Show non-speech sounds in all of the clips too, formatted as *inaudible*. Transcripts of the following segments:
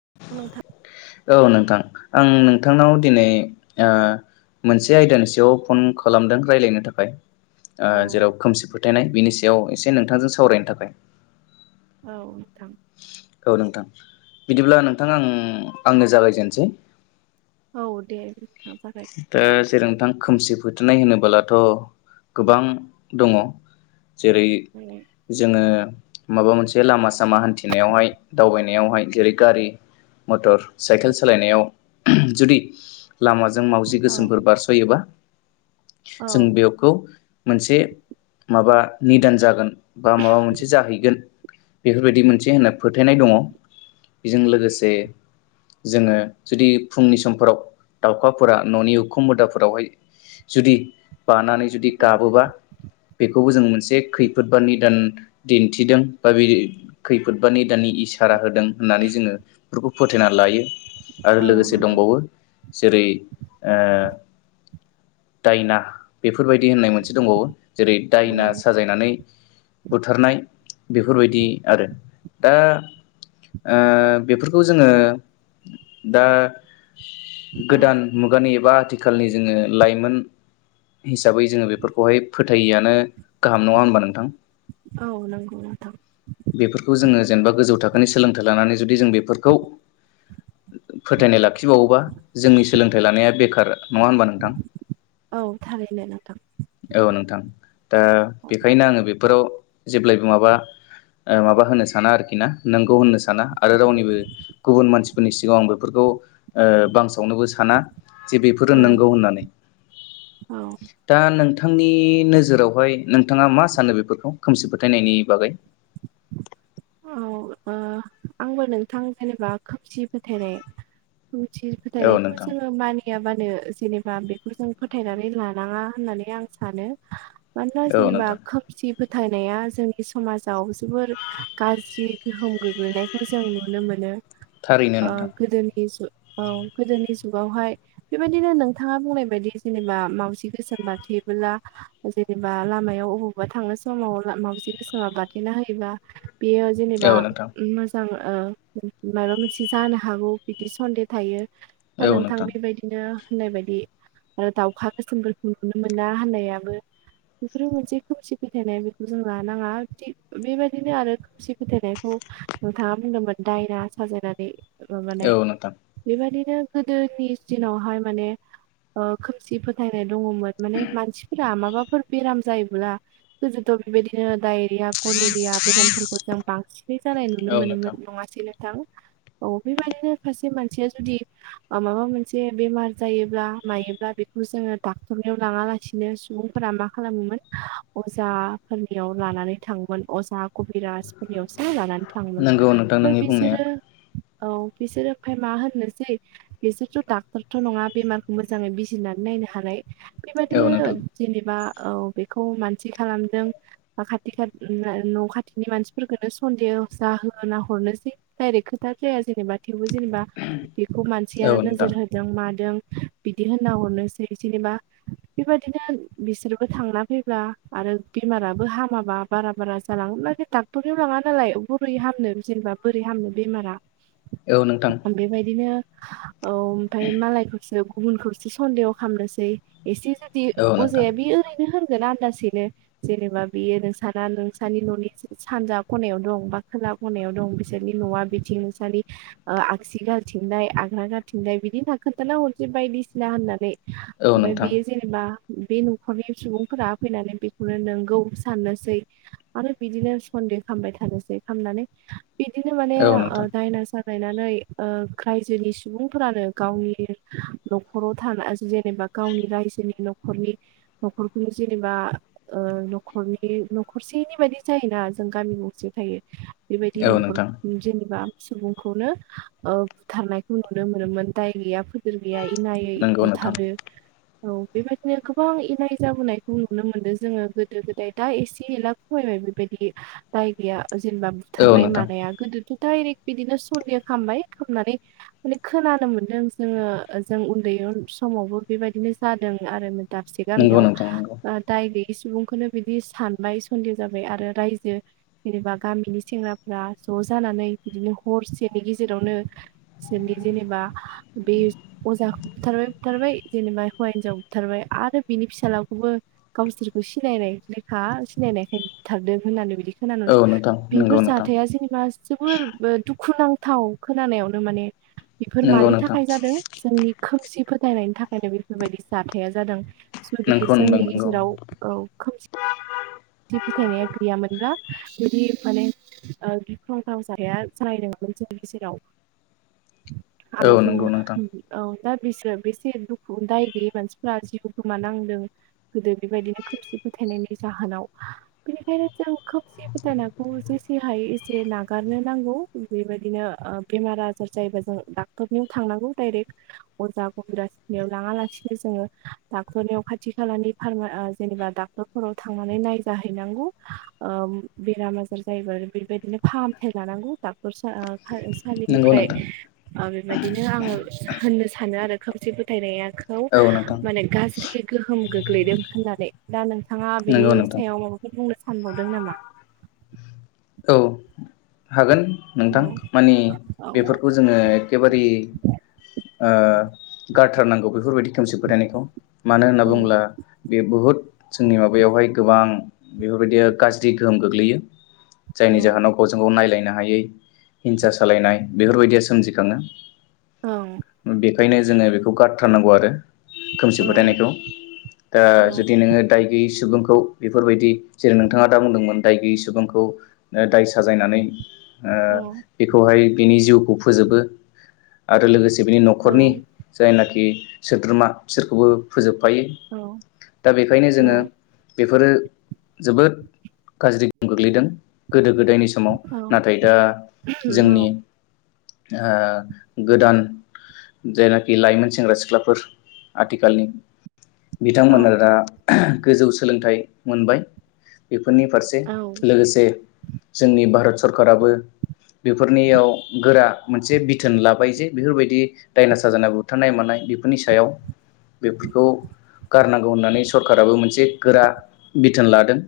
*unintelligible* औ नोंथां आं नोंथांनाव दिनै ओ मोनसे आयदानि सायाव फन खालामदों रायलायनो थाखाय। ओ औ जेराव खोमसि फोथायनाय बिनि सायाव से नोंथांजों सावरायनो थाखाय। औ नोंथां। औ नोंथां बिदिब्ला नोंथां आं आंनो जागायजेनसै। औ दे। जागाय ओ जेर नोंथां खोमसि फोथोनाय होनोबोलाथ' गोबां दङ। जेरै जोङो माबा मोनसे लामा सामा हान्थिनायावहाय दावबायनायावहाय जेरै गारि मटर साइकेल सालायनायाव जुदि लामाजो जों मावजि औ गोसोमफोर बारस'योबा औ जों बेखौ मोनसे माबा निदान जागोन बा माबा मोनसे जाहैगोन बेफोरबायदि मोनसे होनना फोथायनाय दङ बेजों लोगोसे जोङो जुदि फुंनि समफोराव दाउ अखाफोरा न'नि उखुम मोदाफोरावहाय जुदि बानानै जुदि गाबोबा बेखौबो जों मोन मोनसे खैफोद बा निदान दिन्थिदों बा बे खैफोद बा निदाननि इसारा होदों होननानै जोङो बेफोरखौ फोथायना लायो आरो औ लोगोसे नोंथां दंबावो जेरै ओ‌ दायना बेफोरबायदि होननाय मोनसे दंबावो जेरै औ दायना साजायनानै बुथारनाय बेफोरबायदि आरो दा ओ बेफोरखौ जोङो दा औ गोदान मुगानि एबा आथिखालनि जोङो लाइमोन हिसाबै जोङो बेफोरखौहाय फोथायैआनो गाहाम नङा होनबा नोंथां? औ नंगौ नोंथां। बेफोरखौ जोङो जेनेबा गोजौ थाखोनि सोलोंथाइ लानानै जुदि जों बेफोरखौ फोथायनाय लाखिबावोबा जोंनि सोलोंथाइ लानाया बेखार नङा होमबा नोंथां? औ थारैनो नोंथां औ नोंथां। दा औ बेखायनो आङो बे फ्राव जेब्लायबो माबा ओ‌ माबा होनो साना आरोखि ना नोंगौ होननो साना आरो रावनिबो गुबुन मानसि फोरनि सिगाङाव आं बेफोरखौ ओ बांसावनो बो साना जे बेफोरो औ नंगौ होननानै। औ दा नों थांनि नोजोरावहाय नोंथाङा मा सानो बेफोरखौ खोमसि फोथायनायनि बागै? औ ओ आंबो नोंथां जेनेबा खोमसि फोथायनाय खोमसि औ फोथायनायखौ नोंथां जोङो मानियाबानो जेनो बा बेखौ जों फोथायनानै लानाङा होननानै आं सानो मानोना औ जनेबा नोंथां खोमसि फोथायनाया जोंनि समाजाव जोबोर गाज्रि गोहोम गोग्लैनायखौ जों नुनो मोनो। थारैनो ओ नोंथां गोदोनि जु औ गोदोनि जुगावहाय बेबायदिनो नोंथाङा बुंनाय बायदि जेनेबा मावजि गोसोम बारथेबोला जेनेबा लामायाव अबावबा थांनो समाव मावजि गोसोमा बारथेना होयोबा बेयो जेनेबा औ नोंथां मोजां मायबा मोनसे जानो हागौ बिदि सन्दे थायो। दा नोंथां बेबायदिनो होननाय बायदि आरो दाउखा गोसोमफोरखौ नुनो मोना होननायाबो बेफोरो मोनसे खोमसि फिथायनाय बेखौ जों लानाङा थिग बेबायदिनो आरो सि फोथायनायखौ नोंथाङा बुंदोंमोन दायना साजायनानै माबानाय औ नोंथां बेबादि नो गोदोनि दिनावहाय माने ओ खोमसि फोथायनाय दङमोन माने मानसिफोरा माबाफोर बेराम जायोब्ला गोदोथ' बेबायदिनो डायरिया, कलेरिया बेरामफोर जों बांसिनै जानाय नुनो औ नोंथां मोनोमोन नङासै नों थां औ बेबायदिनो फारसे मानसिया जुदि माबा मोनसे बेमार जायोब्ला मायोब्ला बेखौ जोङो डाक्टरनियाव लाङालासिनो सुबुंफोरा मा खालामोमोन अजाफोरनियाव लानानै थाङोमोन अजा कभि बिराजफोरनियावसो लानानै थाङोमोन नोंगौ नोंथां ओमफ्राय नोंनि बुंनाया बिसोरो औ बिसोरो ओमफ्राय मा होननोसै बिसोरथ' डाक्टरथ' नङा बेमारखौ मोजाङै बिजिरनानै नायनो हानाय औ बेबादियो नोंथां जेनेबा औ बेखौ मानसि खालामदों खाथि खात ना न' खाथ थिनि मानसिफोरखौनो सन्देह जाहोना हरनोसै डायरेक्ट खोथा खेया जेनेबा थेवबो जेनेबा बेखौ औ मानसियानो नोंथां नोजोर होदों मादों बिदि होनना हरनोसै जेनेबा बेबायदिनो बिसोरबो थांना फैब्ला आरो बेमाराबो हामाबा बारा बारा जलां *unintelligible* डाक्टरनियाव लाङा नालाय बोरै हामनो जेनेबा बोरै हामनो बेमारा औ नोंथां बेबायदिनो औ ओमफाय मालायखौसो गुबुनखौसो सन्देह खामनोसै। एसे जुदि औ नोंथां अजाया बे ओरैनो होन *unintelligible* आन्दासैनो जेनेबा बेयो नोंसा नोंसनि न'नि सानजा खनायाव दं बा खोला खनायाव दं बिसोरनि न'वा बिथिं नोंसानि ओ आगसि गालिथिंनाय आग्रा गालिथिंनाय बिदि होनना खोनथाना हरनोसै बायदिसिना होननानै। औ ओमफाय नोंथां बेयो जेनेबा बे न'खरनि सुबुंफोरा फैनानै बेखौनो नोंगौ साननोसै आरो बिदिनो सन्दे खामबाय थानोसै खामनानै बिदिनो माने औ ओ नोंथां दायना सा *unintelligible* नानै ओ खायजोनि सुबुंफोरानो गावनि न'खराव थना जे नेबा गावनि रायजोनि न' खरनि न'खरनि जेनेबा ओ न'खरनि न'खरसेनि बायदि जायोना जों गामि गंसे थायो। बेबायदि औ न'खर नोंथां जेनेबा सुबुंखौनो ओ बुथारनायखौ नुनो मोनोमोन दाय गैया फोद *unintelligible* गैया इनायै नंगौ नोंथां बुथारो। औ बेबायदिनो गोबां इनाय जाबोनायखौ नुनो मोनो जोङो गोदो गोदाय दा इसे एला खमायबाय बेबायदि दाय गैया जेनेबा औ बुथारनाय नोंथां मानाया गोदोथ' डाइरेक्ट बिदिनो सन्देह खामबाय खामनानै माने खोनानो मोन्दों जोङो जों उन्दै उ समावबो बेबायदिनो जादों आरो दाबसे नंगौ गामियाव नोंथां नंगौ ओ दाय गै सुबुंखौनो बिदि सानबाय सन्दे जाबाय आरो रायज *unintelligible* जेनेबा गामिनि सेंग्राफ्रा ज जानानै बिदिनो हरसेनि गेजेरावनो जेनेबा बे अजाखौ बुथारबाय बुथारबाय जेनेबा हौवा हिनजाव बुथारबाय आरो बिनि फिसालाखौबो गावसोरखौ सिनायनायलेखा सिनायनायखाय बुथारदों होननानै बिदि औ *unintelligible* नोंथां नंगौ बेफोर नोंथां जाथाया जेनेबा जोबोर ओ दुखु नां थाव खोनानायावनो माने बेफोर नंगौ मानि नोंथां थाखाय जादों जोंनि खोमसि फोथायनायनि थाखायनो बेफोरबायदि जाथाया जादों। जुदि नोंखौ जोंनि नोंथां नंगौ गेजेराव औ खोमसि सि फोथायनाया *unintelligible* बिदि माने गिख्रंथाव जानाया जालायदोंमोन जोंनि गेजेराव औ आरो नंगौ नोंथां जोङो औ दा बिसोर बेसे दुखु दाय गैयि मानसिफोरा जिउ गोमानांदों गोदो बिबायदिनो खोमसि फोथायनायनि जाहोनाव बेनिखायनो जों खोमसे फोथायायनायखौ जेसे हायो एसे नागारनो नांगौ बेबायदिनो ओ बेमार आजार जायोबा जों डाक्टरनियाव थांनांगौ डाइरेक्ट अजा गबिराजनियाव लाङा लासिनो जोङो डाक्टरनियाव खाथि खालानि फार्मा ओ जेनेबा डाक्टरफोराव थांनानै नायजाहैनांगौ ओ बेराम आजार जायोबा बेबायदिनो फाहामथाय लानांगौ डाक्टरसा ओ नंगौ सालिनिफ्राय नोंथां ओ बेबायदिनो आङो होननो सानो आरो खोमसि फोथायनाया खौ औ नोंथां माने गाज्रि गोहोम गोग लैदों होननानै दा नों थाङा बेनि नंगौ नोंथां सायाव माबाफोर बुंनो सानो सानबावदों नामा औ हागोन नोंथां औ मानि औ बेफोरखौ जोंङो एखेबारि आ गारथारनांगौ बेफोरबायदि खोमसि फोथायनायखौ मानो होनना औ बुङोब्ला बेयो बुहुत जोंनि माबायावहाय गोबां बेफोरबायदि गाज्रि गोहोम गोग्लैयो औ जायनि जाहोनाव गावजों गाव नायलायनो हायै हिंसा सालायनाय बेफोरबायदिया सोमजिखाङो औ बेखायनो जोंङो बेखौ गारथारनांगौ आरो *inaudible* खोमसि औ फोथायनायखौ दा जुदि नोंङो दाय गैयै सुबुंखौ बेफोरबायदि जेरै नोंथाङा दा बुंदोंमोन दाय गैयै सुबुंखौ दाय साजायनानै ओ औ बेखौहाय बिनि जिउ खौ फोजोबो आरो लोगोसे बिनि नखरनि औ जायनाखि सोद्रोमा बिसोरखौबो फोजोब थफायो औ दा बेखायनो औ जोंङो बेफोरो जोबोद गाज्रि गोग्लैदों गोदो गोदोनि समाव नाथाय दा जोंनि ओ गोदान जायनाखि लाइमोन सेंग्रा सिख्लाफोर आथिखालनि बिथांमोन दा गोजौ सोलोंथाइ मोनबाय बेफोर फोरनि फारसे लोगोसे जोंनि भारत सरकाराबो बेफोरनियाव गोरा मोनसे बिथोन लाबाय जे बेफोरबायदि दायनासा जानाय बुथारनाय मानाय बेफोरनि सायाव बेफोरखौ गारनांगौ होननानै सरकाराबो मोनसे गोरा बिथोन लादों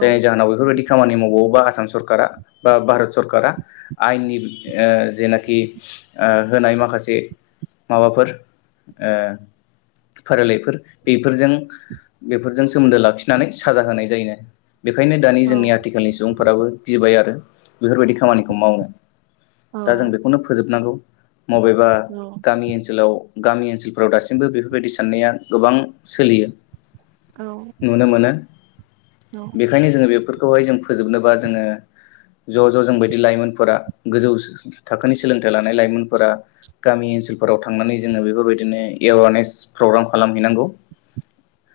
जायनि जाहोनाव बेफोरबायदि बावबा आसाम सरकारा बा भारत सरकारा आयेननि जेनाखि होनाय माखासे माबाफोर फारिलाइफोर बेफोरजों बेफोरजों सोमोन्दो लाखिनानै साजा होनाय जायो बेखायनो दानि औ जोंनिया सुबुंफोराबो गिबाय आरो बेफोरबायदि खामानिखौ मावनो दा जों बेखौनो फोजोबनांगौ बबेबा गामि ओनसोलाव गामि ओनसोलफोराव दासिमबो बेफोरबायदि साननाया गोबां सोलियो नुनो मोनो। औ बेखायनो जोङो बे खौहाय जों फोजोबनोबा जोङो ज' ज' जों बायदि लाइमोनफोरा गोजौ थाखोनि सोलोंथाइ लानाय लाइमोनफोरा गामि ओनसोलफोराव थांनानै जोङो बेफोरबायदिनो एवारनेस प्रग्राम खालामहैनांगौ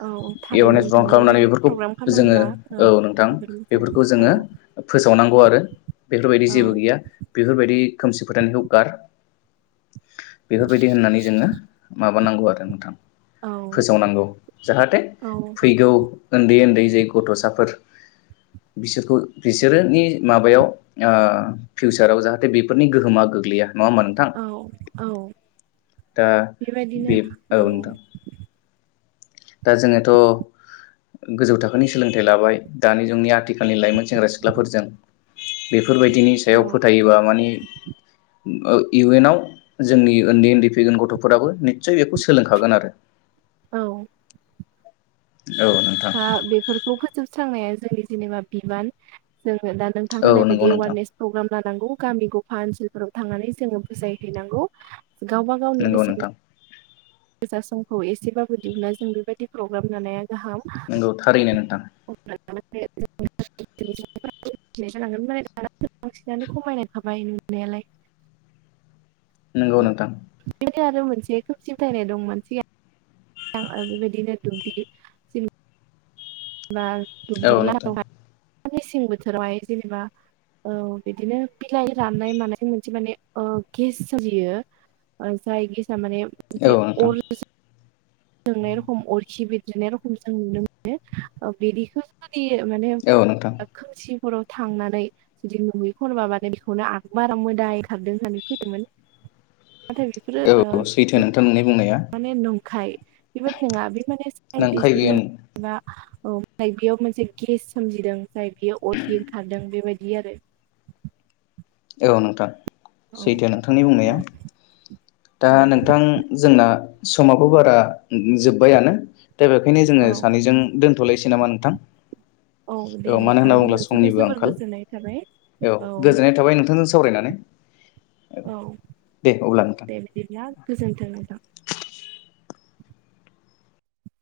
औ थारैनो एवारनेस नोंथां प्रग्राम खालामनानै बेबायदि बेफोरखौ प्रग्राम जोङो खालामोबा औ नोंथां ज बेफोरखौ जोङो फोसावनांगौ आरो बेफोरबायदि औ जेबो गैया बेफोरबायदि खोमसि फोथायनायखौ गार बेफोरबायदि होननानै जोङो माबा माब नांगौ आरो नोंथां औ फोसावनांगौ जाहाथे औ फैगौ उन्दै उन्दै जेरै गथ'साफोर बिसोरखौ बिसोरोनि माबायाव फिउचाराव जाहाथे बेफोरनि गोहोमा गोग्लैया नङा होनबा नोंथां औ दा बे औ नोंथां दा जोङोथ' गोजौ थाखोनि सोलोंथाइ लाबाय दानि जोंनि आथिखालनि लाइमोन सेंग्रा सिख्लाफोरजों बे *unintelligible* बेफोरबायदिनि औ सायाव फोथायोबा माने ओ इउनाव जोंनि उन्दै उन्दै फैगोन गथ'फोराबो निस्सय बेखौ सोलोंखागोन आरो। औ। औ नोंथां हा बेफोरखौ फो जोबस्रांनाया जोंनि जेनेबा बिबान जों दा नोंथां औ होननाय नंगौ बायदि नोंथां एवारनेस प्रग्राम लानांगौ गामिखौ हा ओनसोलफोराव थांनानै जोङो बुजाय हैैनांगौ। गावबा गावनि नंगौ बेसेन नोंथां गोसा समखौ एसेबाबो दिहुनना जों बेबायदि प्रग्राम लानाया गाहाम नोंगौ थारैनो नोंथां *unintelligible* बांसिनानो खमायनाय थाबाय नुनायालाय नोंगौ नोंथां बे आरो मोनसे खोमसि फोथायनाय दं मानसिया बेबायदिनो दुब्दि *unintelligible* बा औ दुमदिला नोंथां रहाय मेसें बोथोरावहाय जेनेबा ओ बिदिनो बिलाइ राननाय मानाय मोनसे माने ओ गेस सोलियो जाय गेस माने औ नोंथां *unintelligible* जोंनाय रखम अरखि बेरदेदनाय रखम जों नुनो मोनो ओ बिदिखो *unintelligible* माने औ नोंथां खोमसि हराव थांनानै जुदि नुहै खनबा मानो बेखौनो आंग्रोमोन्दा मोदाय खारदों होननानै फैदोंमोन औ सैथो नोंथां नोंनि बुंनाय माने नंखाय बेबायदि नङा बे माने नंखाय साइन्टिस्टनि बेयो मोन औ ओमफ्राय बेयाव मोनसे गेस सोमजिदों जाय बियो अरखि ओंखारदों बेबायदि बियो *unintelligible* आरो। औ नोंथां औ सैथो नोंथांनि बुंनाया दा औ नोंथां जोंना समाबो औ बारा जोब्बायानो दा बेखायनो औ जोङो सानैजों दोनथ'लायसै नामा नोंथां औ दे मानो नोंथां होनना बुङोब्ला जोबोर समनिबो जोबोर आंखाल गोजोननाय थाबाय औ गोजोननाय नोंथां थाबाय नोंथांजों सावरायनानै औ दे अब्ला नोंथां दे बिदिब्ला गोजोन्थों नोंथां